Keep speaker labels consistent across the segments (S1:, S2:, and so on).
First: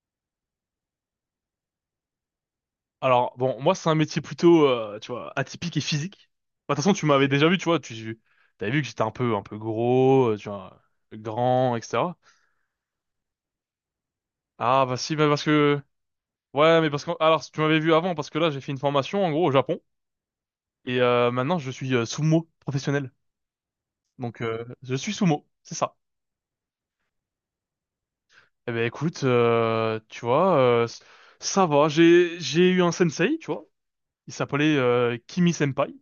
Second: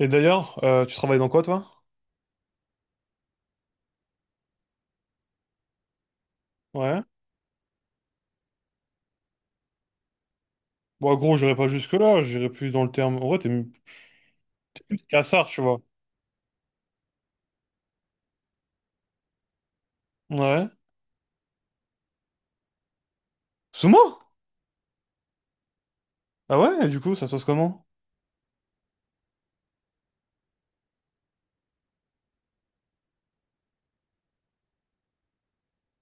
S1: Et d'ailleurs, tu travailles dans quoi, toi?
S2: Alors, bon, moi, c'est un métier plutôt, tu vois, atypique et physique. Bah, de toute façon,
S1: Ouais.
S2: tu m'avais déjà vu, tu vois, tu t'avais vu que j'étais un peu gros, tu vois,
S1: Bon, gros, j'irai pas
S2: grand, etc.
S1: jusque-là, j'irai plus dans le terme. En vrai, t'es
S2: Ah, bah
S1: plus
S2: si, bah, parce
S1: cassard, tu vois.
S2: que, ouais, mais parce que, alors, tu m'avais vu avant, parce que là, j'ai fait une formation, en gros, au Japon,
S1: Ouais.
S2: et maintenant, je suis sumo professionnel.
S1: Sumo?
S2: Donc, je suis sumo, c'est ça.
S1: Ah ouais, et du coup, ça se passe comment?
S2: Eh ben, écoute, tu vois, ça va, j'ai eu un sensei, tu vois, il s'appelait Kimi Senpai.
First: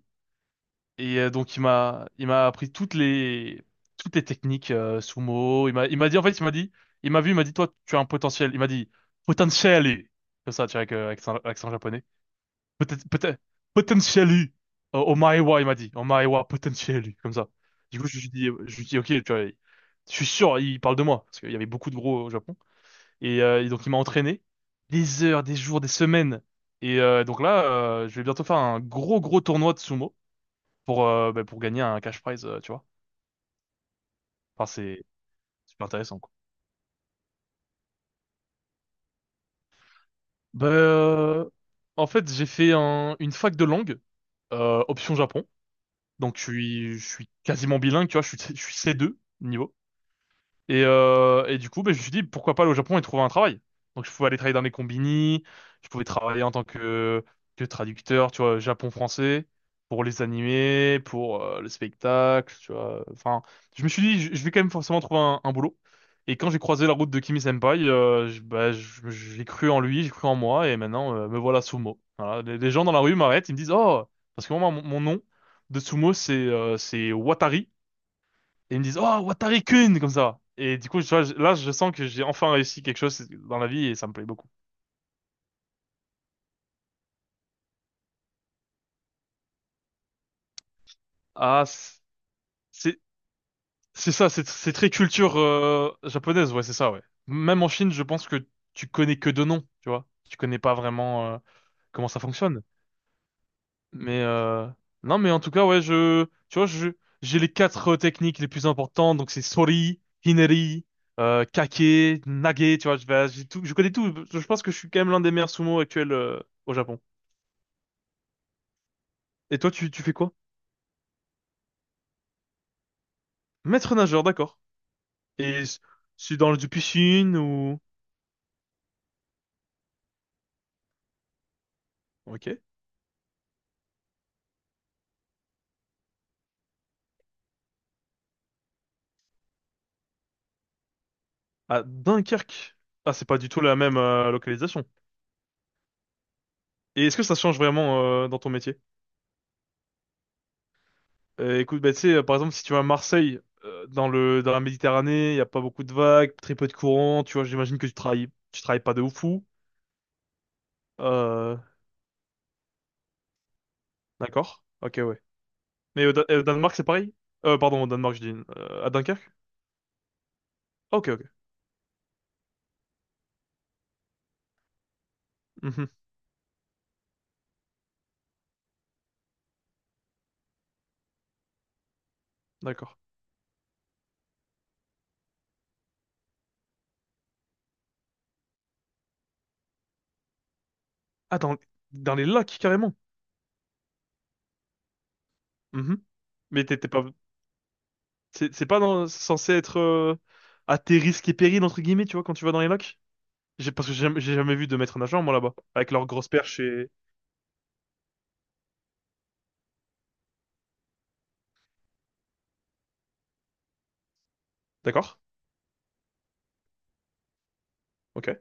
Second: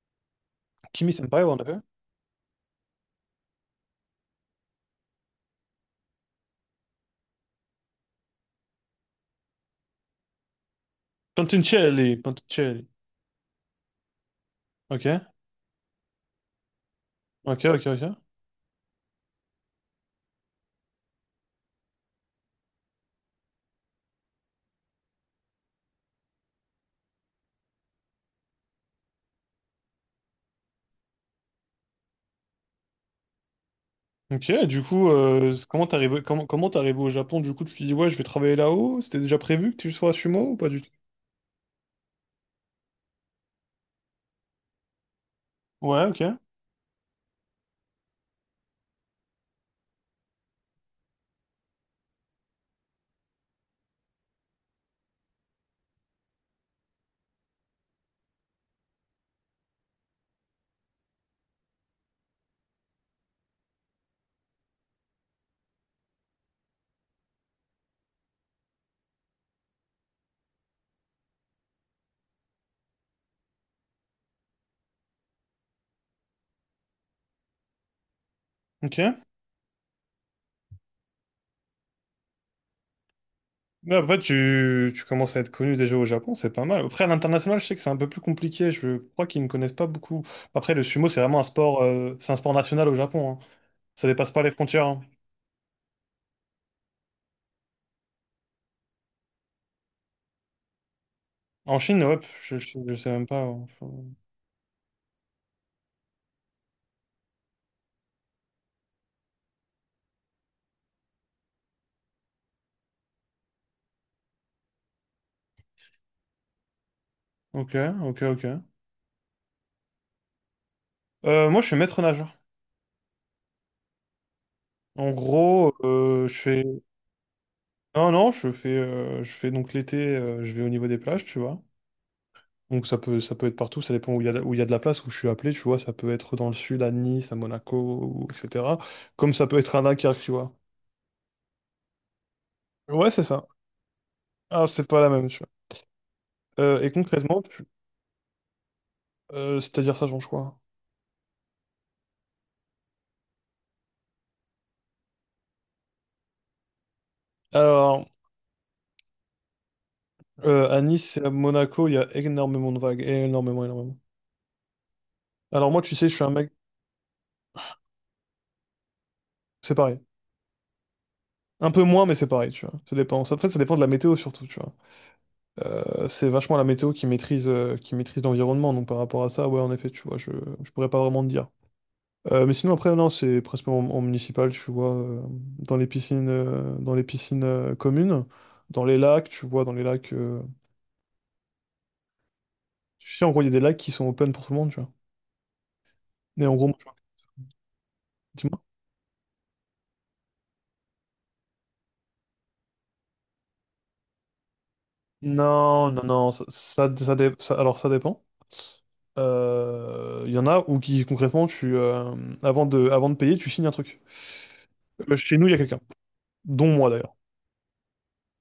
S1: Kimi
S2: Et
S1: Senpai,
S2: donc
S1: on
S2: il
S1: appelle?
S2: m'a il m'a appris toutes les techniques sumo. Il m'a dit, en fait, il m'a dit, il m'a vu, il m'a dit, toi tu as un potentiel. Il m'a dit potentially, comme ça tu vois, avec accent, accent japonais.
S1: Pantincelli, Pantincelli.
S2: Peut-être, peut-être potentially,
S1: Ok,
S2: omaewa, il m'a dit omaewa potentially, comme ça.
S1: ok, ok,
S2: Du coup, je
S1: ok.
S2: lui dis je lui dis ok, tu vois, je suis sûr il parle de moi parce qu'il y avait beaucoup de gros au Japon, et donc il m'a entraîné des heures, des jours, des semaines, et donc là, je vais bientôt faire un gros gros tournoi de sumo pour, pour gagner un cash prize, tu vois.
S1: Ok,
S2: Enfin,
S1: du
S2: c'est
S1: coup,
S2: super
S1: comment t'es
S2: intéressant,
S1: arrivé,
S2: quoi.
S1: comment t'es arrivé au Japon? Du coup, tu te dis, ouais, je vais travailler là-haut. C'était déjà prévu que tu sois à Sumo ou
S2: Bah,
S1: pas du tout?
S2: en fait, j'ai fait une fac de langue, option Japon.
S1: Ouais, ok,
S2: Donc, je suis quasiment bilingue, tu vois, je suis C2 niveau. Et du coup, ben, je me suis dit, pourquoi pas aller au Japon et trouver un travail? Donc, je pouvais aller travailler dans les combini, je pouvais travailler en tant que traducteur, tu vois, Japon-français, pour les animés, pour le spectacle, tu vois. Enfin, je me suis dit, je vais quand même forcément trouver un boulot. Et quand j'ai croisé la route de Kimi Senpai, j'ai cru en lui, j'ai cru en moi, et maintenant, me voilà Sumo. Voilà. Les gens dans la rue m'arrêtent, ils me disent, oh, parce que moi, mon nom de Sumo, c'est Watari. Et ils me disent,
S1: ok.
S2: oh, Watari-kun, comme ça. Et du coup, tu vois, là, je sens que j'ai enfin réussi quelque chose dans la vie
S1: Mais
S2: et ça me
S1: après,
S2: plaît beaucoup.
S1: tu commences à être connu déjà au Japon, c'est pas mal. Après, à l'international, je sais que c'est un peu plus compliqué. Je crois qu'ils ne connaissent pas beaucoup. Après, le sumo, c'est vraiment
S2: Ah,
S1: c'est un sport national au
S2: c'est,
S1: Japon, hein. Ça
S2: c'est ça,
S1: dépasse pas
S2: c'est,
S1: les
S2: c'est
S1: frontières,
S2: très
S1: hein.
S2: culture, japonaise, ouais, c'est ça, ouais. Même en Chine, je pense que tu connais que deux noms, tu vois. Tu connais pas vraiment,
S1: En Chine,
S2: comment
S1: ouais,
S2: ça
S1: je,
S2: fonctionne.
S1: je, je sais même pas, hein.
S2: Mais, non, mais en tout cas, ouais, tu vois, j'ai les quatre techniques les plus importantes, donc c'est Sori, Hineri, Kake, Nage, tu vois, j'ai tout, je connais tout. Je pense que je suis quand même l'un des meilleurs sumo actuels, au Japon.
S1: Ok, ok, ok.
S2: Et toi, tu fais quoi?
S1: Moi, je suis maître nageur.
S2: Maître nageur, d'accord.
S1: En
S2: Et
S1: gros, je
S2: c'est dans le du
S1: fais.
S2: piscine ou.
S1: Non, non, je fais donc l'été, je vais au niveau des plages, tu vois.
S2: Ok.
S1: Donc ça peut être partout, ça dépend où il y a, où il y a de la place, où je suis appelé, tu vois, ça peut être dans le sud, à Nice, à Monaco, ou, etc. Comme ça peut être à Dunkerque, tu vois.
S2: À Dunkerque.
S1: Ouais,
S2: Ah,
S1: c'est
S2: c'est pas
S1: ça.
S2: du tout la même
S1: Alors, c'est
S2: localisation.
S1: pas la même, tu vois. Et
S2: Et est-ce que ça
S1: concrètement,
S2: change vraiment dans ton métier?
S1: c'est-à-dire ça change quoi?
S2: Écoute, bah, tu sais, par exemple, si tu vas à Marseille, dans la Méditerranée, il n'y a pas beaucoup de vagues, très peu de courant, tu vois, j'imagine que
S1: Alors,
S2: tu travailles pas de ouf fou.
S1: à Nice et à
S2: Euh,
S1: Monaco, il y a énormément de vagues, énormément, énormément.
S2: d'accord. Ok, ouais.
S1: Alors moi, tu
S2: Mais
S1: sais,
S2: au,
S1: je suis un
S2: Et au
S1: mec,
S2: Danemark, c'est pareil? Pardon, au Danemark, je dis. À Dunkerque?
S1: c'est pareil.
S2: Ok, ok.
S1: Un peu moins, mais c'est pareil, tu vois. Ça dépend. Ça, en fait, ça dépend de la météo surtout, tu vois.
S2: Mhm,
S1: C'est vachement la météo qui maîtrise l'environnement. Donc par rapport à ça, ouais, en effet, tu vois, je pourrais pas vraiment te dire. Mais sinon, après,
S2: d'accord.
S1: non, c'est principalement en municipal, tu vois, dans les piscines communes, dans les lacs, tu vois, dans les lacs.
S2: Ah, dans les lacs, carrément.
S1: Tu sais, en gros, il y a des lacs qui sont open pour tout le monde, tu vois.
S2: Mhm.
S1: Et en
S2: Mais
S1: gros, moi, tu
S2: t'étais
S1: vois,
S2: pas, C'est
S1: dis-moi.
S2: c'est pas censé être à tes risques et périls, entre guillemets, tu vois, quand tu vas dans les lacs? Parce que j'ai jamais vu de maître nageur, moi, là-bas.
S1: Non,
S2: Avec
S1: non,
S2: leurs grosses
S1: non,
S2: perches et.
S1: alors ça dépend. Il y en a où qui, concrètement, avant de payer, tu signes un truc.
S2: D'accord?
S1: Chez nous, il y a quelqu'un, dont moi d'ailleurs.
S2: Ok.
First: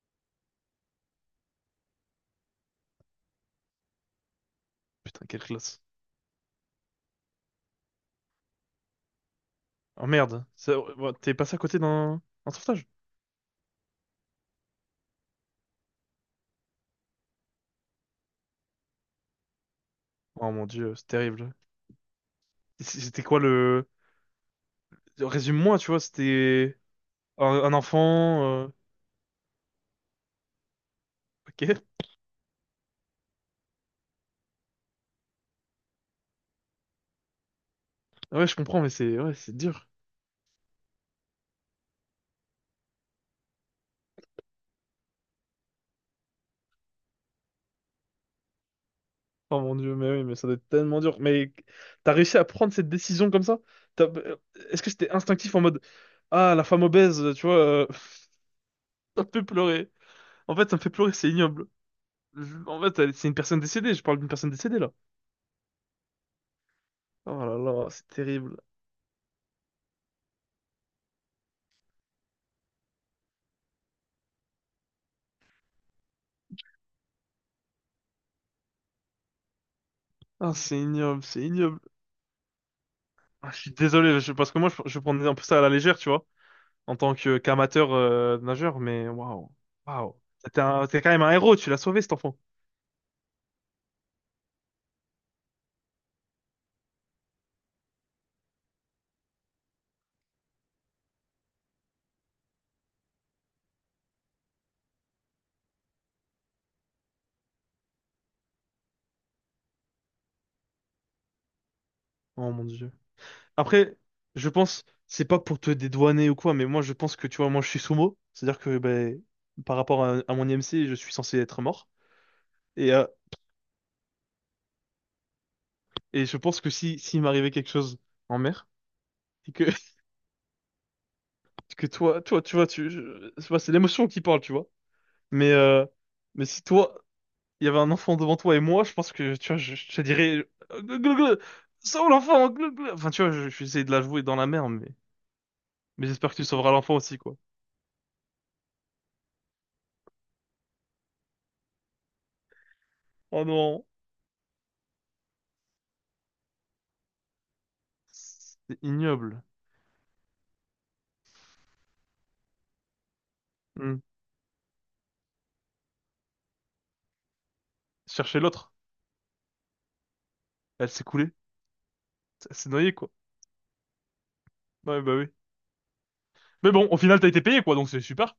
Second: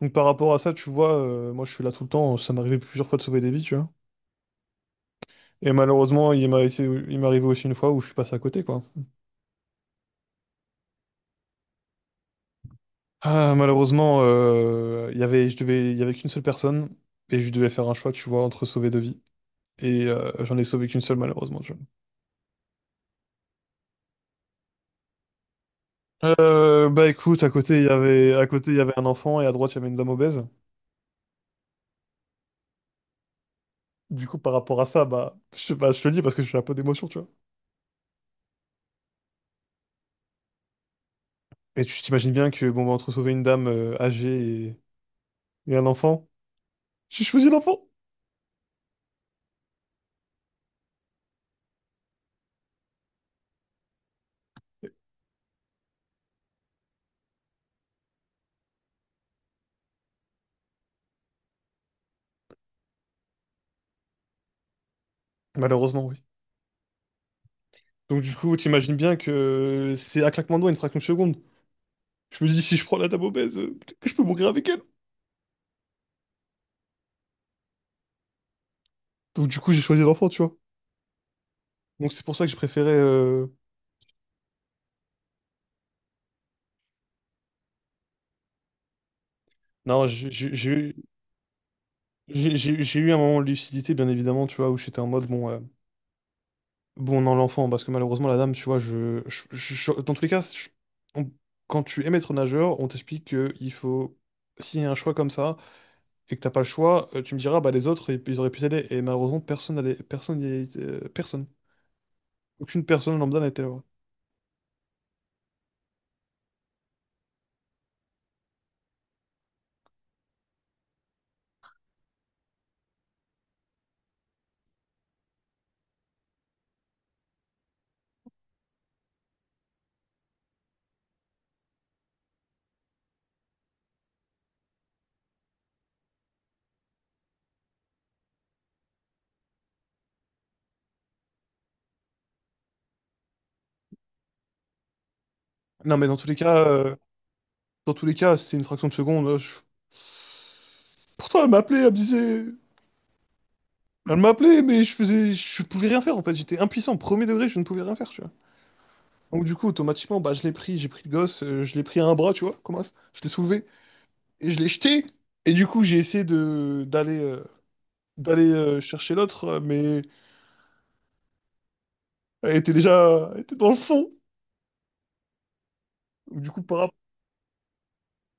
S1: Donc par rapport à ça, tu vois, moi je suis là tout le temps, ça m'est arrivé plusieurs fois de sauver des vies, tu vois.
S2: Putain, quelle
S1: Et
S2: classe.
S1: malheureusement, il m'est arrivé aussi une fois où je suis passé à côté, quoi.
S2: Oh merde. Ouais, t'es passé à côté d'un un sauvetage?
S1: Ah, malheureusement, il y avait qu'une seule personne et je devais faire un choix, tu vois, entre sauver deux vies. Et
S2: Oh
S1: j'en ai
S2: mon
S1: sauvé
S2: Dieu,
S1: qu'une
S2: c'est
S1: seule,
S2: terrible.
S1: malheureusement, tu
S2: C'était quoi le. Résume-moi, tu vois,
S1: vois.
S2: c'était
S1: Bah écoute,
S2: un, un enfant.
S1: à côté, il y avait un enfant et à droite, il y avait une dame obèse.
S2: Ok.
S1: Du coup, par rapport à ça, bah, je te le dis parce que j'ai un peu d'émotion, tu vois.
S2: Ouais, je comprends, mais c'est ouais, c'est dur.
S1: Et tu t'imagines bien que, bon, bah, entre sauver une dame âgée et un enfant, j'ai choisi l'enfant.
S2: Oh mon Dieu, mais oui, mais ça doit être tellement dur. Mais t'as réussi à prendre cette décision comme ça? T'as- euh, Est-ce que c'était instinctif en mode, ah, la femme obèse, tu vois, ça me fait pleurer. En fait, ça me fait pleurer, c'est ignoble. En fait, c'est une personne décédée, je parle d'une personne décédée là.
S1: Malheureusement, oui.
S2: Oh là là, c'est
S1: Donc du coup,
S2: terrible.
S1: t'imagines bien que c'est un claquement de doigts, une fraction de seconde. Je me dis, si je prends la dame obèse, peut-être que je peux mourir avec elle. Donc du coup, j'ai choisi l'enfant, tu
S2: Ah,
S1: vois.
S2: c'est ignoble, c'est ignoble.
S1: Donc c'est pour ça que je préférais.
S2: Ah, je suis désolé, parce que moi, je prenais un peu ça à la légère, tu vois, en tant que qu'amateur nageur, mais waouh,
S1: Non,
S2: waouh.
S1: j'ai j'ai-
S2: T'es
S1: j'ai eu
S2: t'es quand même un héros, tu l'as sauvé cet enfant.
S1: j'ai- j'ai- j'ai eu un moment de lucidité, bien évidemment, tu vois, où j'étais en mode, bon, bon, non, l'enfant, parce que malheureusement, la dame, tu vois, dans tous les cas, on- quand tu es maître nageur, on t'explique que il faut... S'il y a un choix comme ça, et que t'as pas le choix, tu me diras, bah les autres, ils auraient pu t'aider. Et malheureusement, personne n'allait... Personne... personne.
S2: Oh mon
S1: Aucune
S2: Dieu.
S1: personne lambda n'a été là. Ouais.
S2: Après, je pense, c'est pas pour te dédouaner ou quoi, mais moi je pense que tu vois, moi je suis sumo, c'est-à-dire que ben, par rapport à mon IMC, je suis censé être mort. Et, euh, et je pense que si s'il m'arrivait quelque chose en mer, et que, que toi, toi, tu vois, c'est c'est l'émotion qui parle, tu vois. Mais, euh, mais si toi, il y avait un enfant devant toi et moi, je pense que tu vois, je te dirais, glou, glou, glou, sauve l'enfant, glou, glou. Enfin, tu vois, je vais essayer de la jouer dans la mer, mais,
S1: Non, mais
S2: mais
S1: dans tous
S2: j'espère
S1: les
S2: que tu
S1: cas...
S2: sauveras l'enfant
S1: euh,
S2: aussi, quoi.
S1: Dans tous les cas, c'était une fraction de seconde. Pourtant, elle m'appelait, elle me disait...
S2: Oh non,
S1: Elle m'appelait, mais je pouvais rien faire en fait. J'étais impuissant, premier degré, je ne pouvais rien faire, tu vois.
S2: c'est ignoble.
S1: Donc du coup, automatiquement, bah, j'ai pris le gosse, je l'ai pris à un bras, tu vois, comment ça. Je l'ai soulevé
S2: Hmm.
S1: et je l'ai jeté. Et du coup, j'ai essayé de d'aller
S2: Chercher
S1: d'aller
S2: l'autre.
S1: chercher l'autre, mais
S2: Elle s'est coulée. Elle s'est noyée, quoi.
S1: elle était dans le fond.
S2: Ouais, bah oui.
S1: Du coup,
S2: Mais bon, au final, t'as été payé, quoi, donc c'est super.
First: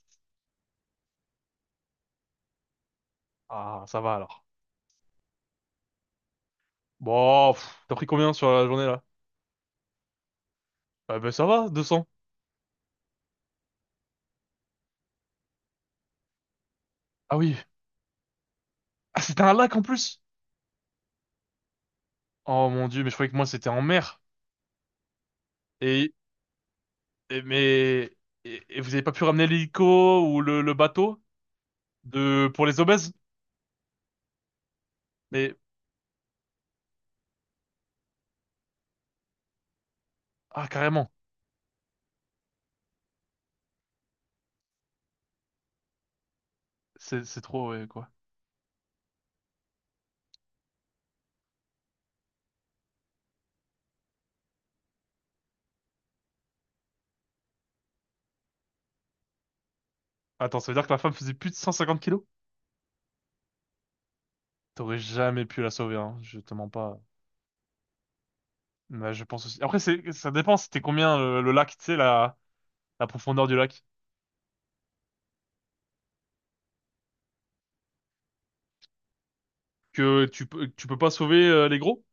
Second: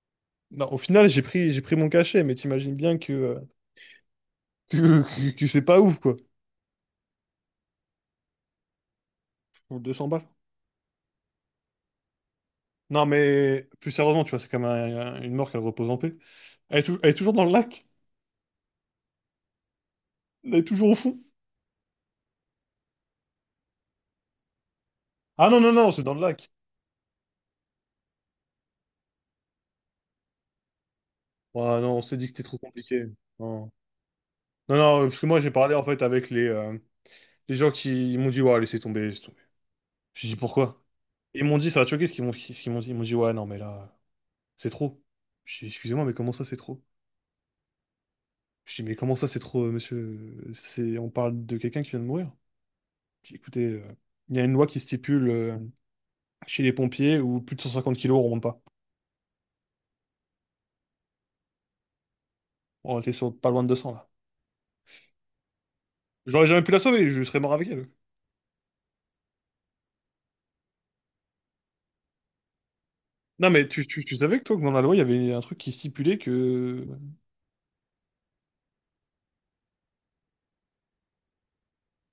S1: non, au final, j'ai pris mon cachet, mais t'imagines bien que
S2: Ah, ça va alors.
S1: que c'est pas ouf quoi.
S2: Bon, pff, t'as pris combien sur la journée, là?
S1: Pour 200 balles.
S2: Ah, bah ça va, 200.
S1: Non, mais plus sérieusement, tu vois, c'est quand même une mort qu'elle repose en paix. Elle est toujours
S2: Ah
S1: dans le
S2: oui.
S1: lac.
S2: Ah, c'était un lac en plus.
S1: Elle est toujours au fond.
S2: Oh mon Dieu, mais je croyais que moi, c'était en mer.
S1: Ah non, non, non, c'est dans
S2: Et,
S1: le lac.
S2: mais, et vous avez pas pu ramener l'hélico ou le bateau
S1: Ouais, non, on s'est dit que c'était trop
S2: pour les
S1: compliqué.
S2: obèses?
S1: Non, non, non, parce que moi j'ai
S2: Mais,
S1: parlé en fait avec les gens qui ils m'ont dit, ouais, laissez tomber, laissez tomber. J'ai dit
S2: ah,
S1: pourquoi?
S2: carrément.
S1: Ils m'ont dit, ça va te choquer ce qu'ils m'ont dit. Ils m'ont dit, ouais, non, mais là, c'est trop. Je dis, excusez-moi, mais comment ça c'est trop?
S2: C'est trop, ouais, quoi.
S1: Je dis, mais comment ça c'est trop, monsieur? C'est, on parle de quelqu'un qui vient de mourir. Je dis, écoutez, il y a une loi qui stipule chez les pompiers où plus de 150 kilos, on remonte pas.
S2: Attends, ça veut dire que la femme faisait plus de 150 kilos?
S1: On était sur pas loin de 200 là.
S2: T'aurais jamais pu la sauver, hein. Je
S1: J'aurais
S2: te
S1: jamais pu
S2: mens
S1: la
S2: pas.
S1: sauver, je serais mort avec elle.
S2: Bah, je pense aussi. Après, ça dépend, c'était combien le lac, tu sais, la profondeur
S1: Non,
S2: du
S1: mais
S2: lac.
S1: tu savais que toi, que dans la loi, il y avait un truc qui stipulait que...
S2: Que tu peux pas sauver les gros?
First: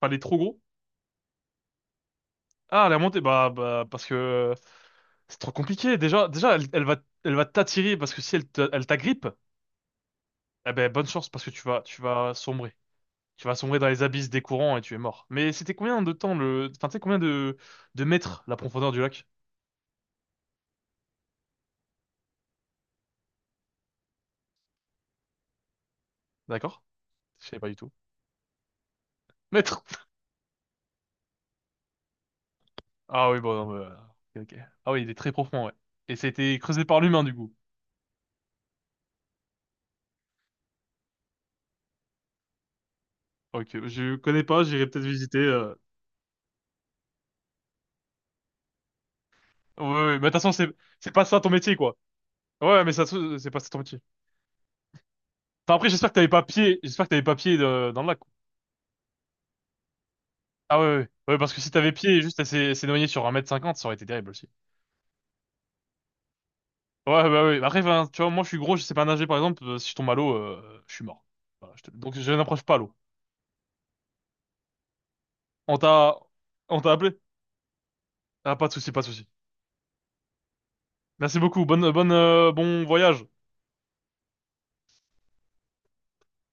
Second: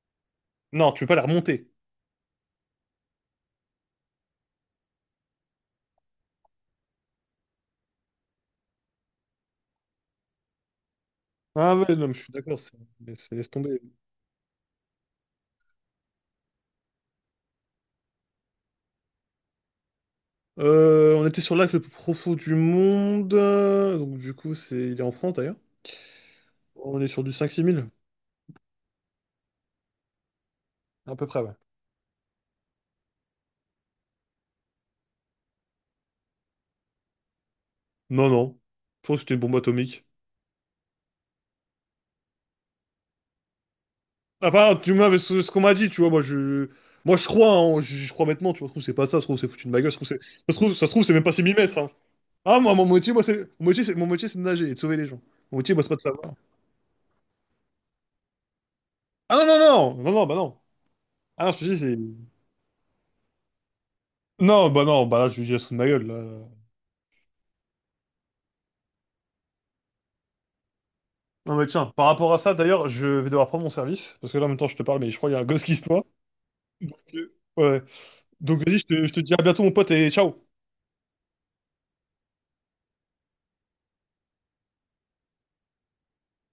S2: Pas les trop gros?
S1: Non, tu peux pas la remonter.
S2: Ah, la montée, bah, parce que c'est trop compliqué. Déjà, déjà, elle va t'attirer parce que si elle elle t'agrippe, eh ben, bonne chance parce que
S1: Ah ouais,
S2: tu
S1: non, mais je suis
S2: vas
S1: d'accord,
S2: sombrer.
S1: c'est... mais
S2: Tu
S1: laisse
S2: vas sombrer
S1: tomber.
S2: dans les abysses des courants et tu es mort. Mais c'était combien de temps enfin, tu sais, combien de mètres la profondeur du lac?
S1: On était sur l'acte le plus profond du monde, donc du coup, c'est... il est en France, d'ailleurs.
S2: D'accord?
S1: On est sur du
S2: Je
S1: cinq
S2: savais
S1: six
S2: pas du
S1: mille
S2: tout. Mètres!
S1: à peu près, ouais.
S2: Ah oui, bon, non, bah, ok, ok. Ah oui, il est très profond, ouais. Et ça a été creusé par l'humain, du coup.
S1: Non, non, je pense que c'était une bombe atomique.
S2: Ok, je connais pas,
S1: Enfin,
S2: j'irai
S1: tu
S2: peut-être
S1: m'as...
S2: visiter.
S1: Ce qu'on m'a dit, tu vois, moi, je... Moi, je crois, hein, je crois maintenant, tu vois, ça se trouve, c'est pas ça, ça se trouve, c'est foutu de ma
S2: Ouais,
S1: gueule, ça se trouve, c'est...
S2: ouais, mais de toute façon, c'est
S1: Ça se trouve,
S2: c'est
S1: c'est même
S2: pas
S1: pas
S2: ça
S1: six
S2: ton
S1: 000
S2: métier,
S1: mètres, hein.
S2: quoi.
S1: Ah, moi,
S2: Ouais,
S1: mon
S2: mais ça
S1: métier,
S2: se
S1: moi,
S2: trouve,
S1: c'est...
S2: c'est pas ça
S1: Mon
S2: ton
S1: métier,
S2: métier.
S1: c'est de nager et de sauver les gens. Mon métier,
S2: Enfin,
S1: moi, c'est
S2: après,
S1: pas de
S2: j'espère que t'avais
S1: savoir.
S2: pas pied, j'espère que t'avais pas pied dans le lac, quoi.
S1: Ah non, non, non, non, non, bah non.
S2: Ah ouais, ouais, ouais,
S1: Ah non,
S2: parce
S1: je
S2: que
S1: te
S2: si
S1: dis,
S2: t'avais
S1: c'est...
S2: pied et juste elle s'est noyée sur un mètre cinquante, ça aurait été terrible aussi.
S1: Non, bah non, bah là, je lui dis, elle se fout de ma gueule, là.
S2: Ouais, bah ouais. Après, enfin, tu vois, moi je suis gros, je sais pas nager par exemple, si je tombe à l'eau, je suis mort.
S1: Non, mais
S2: Voilà, je
S1: tiens,
S2: te-
S1: par
S2: Donc je
S1: rapport à ça,
S2: n'approche pas
S1: d'ailleurs,
S2: l'eau.
S1: je vais devoir prendre mon service, parce que là, en même temps, je te parle, mais je crois qu'il y a un gosse qui
S2: On
S1: se noie.
S2: t'a on t'a
S1: Donc,
S2: appelé?
S1: ouais.
S2: Ah,
S1: Donc,
S2: pas de
S1: vas-y,
S2: souci, pas de
S1: je te
S2: souci.
S1: dis à bientôt, mon pote, et ciao!
S2: Merci beaucoup, bon voyage.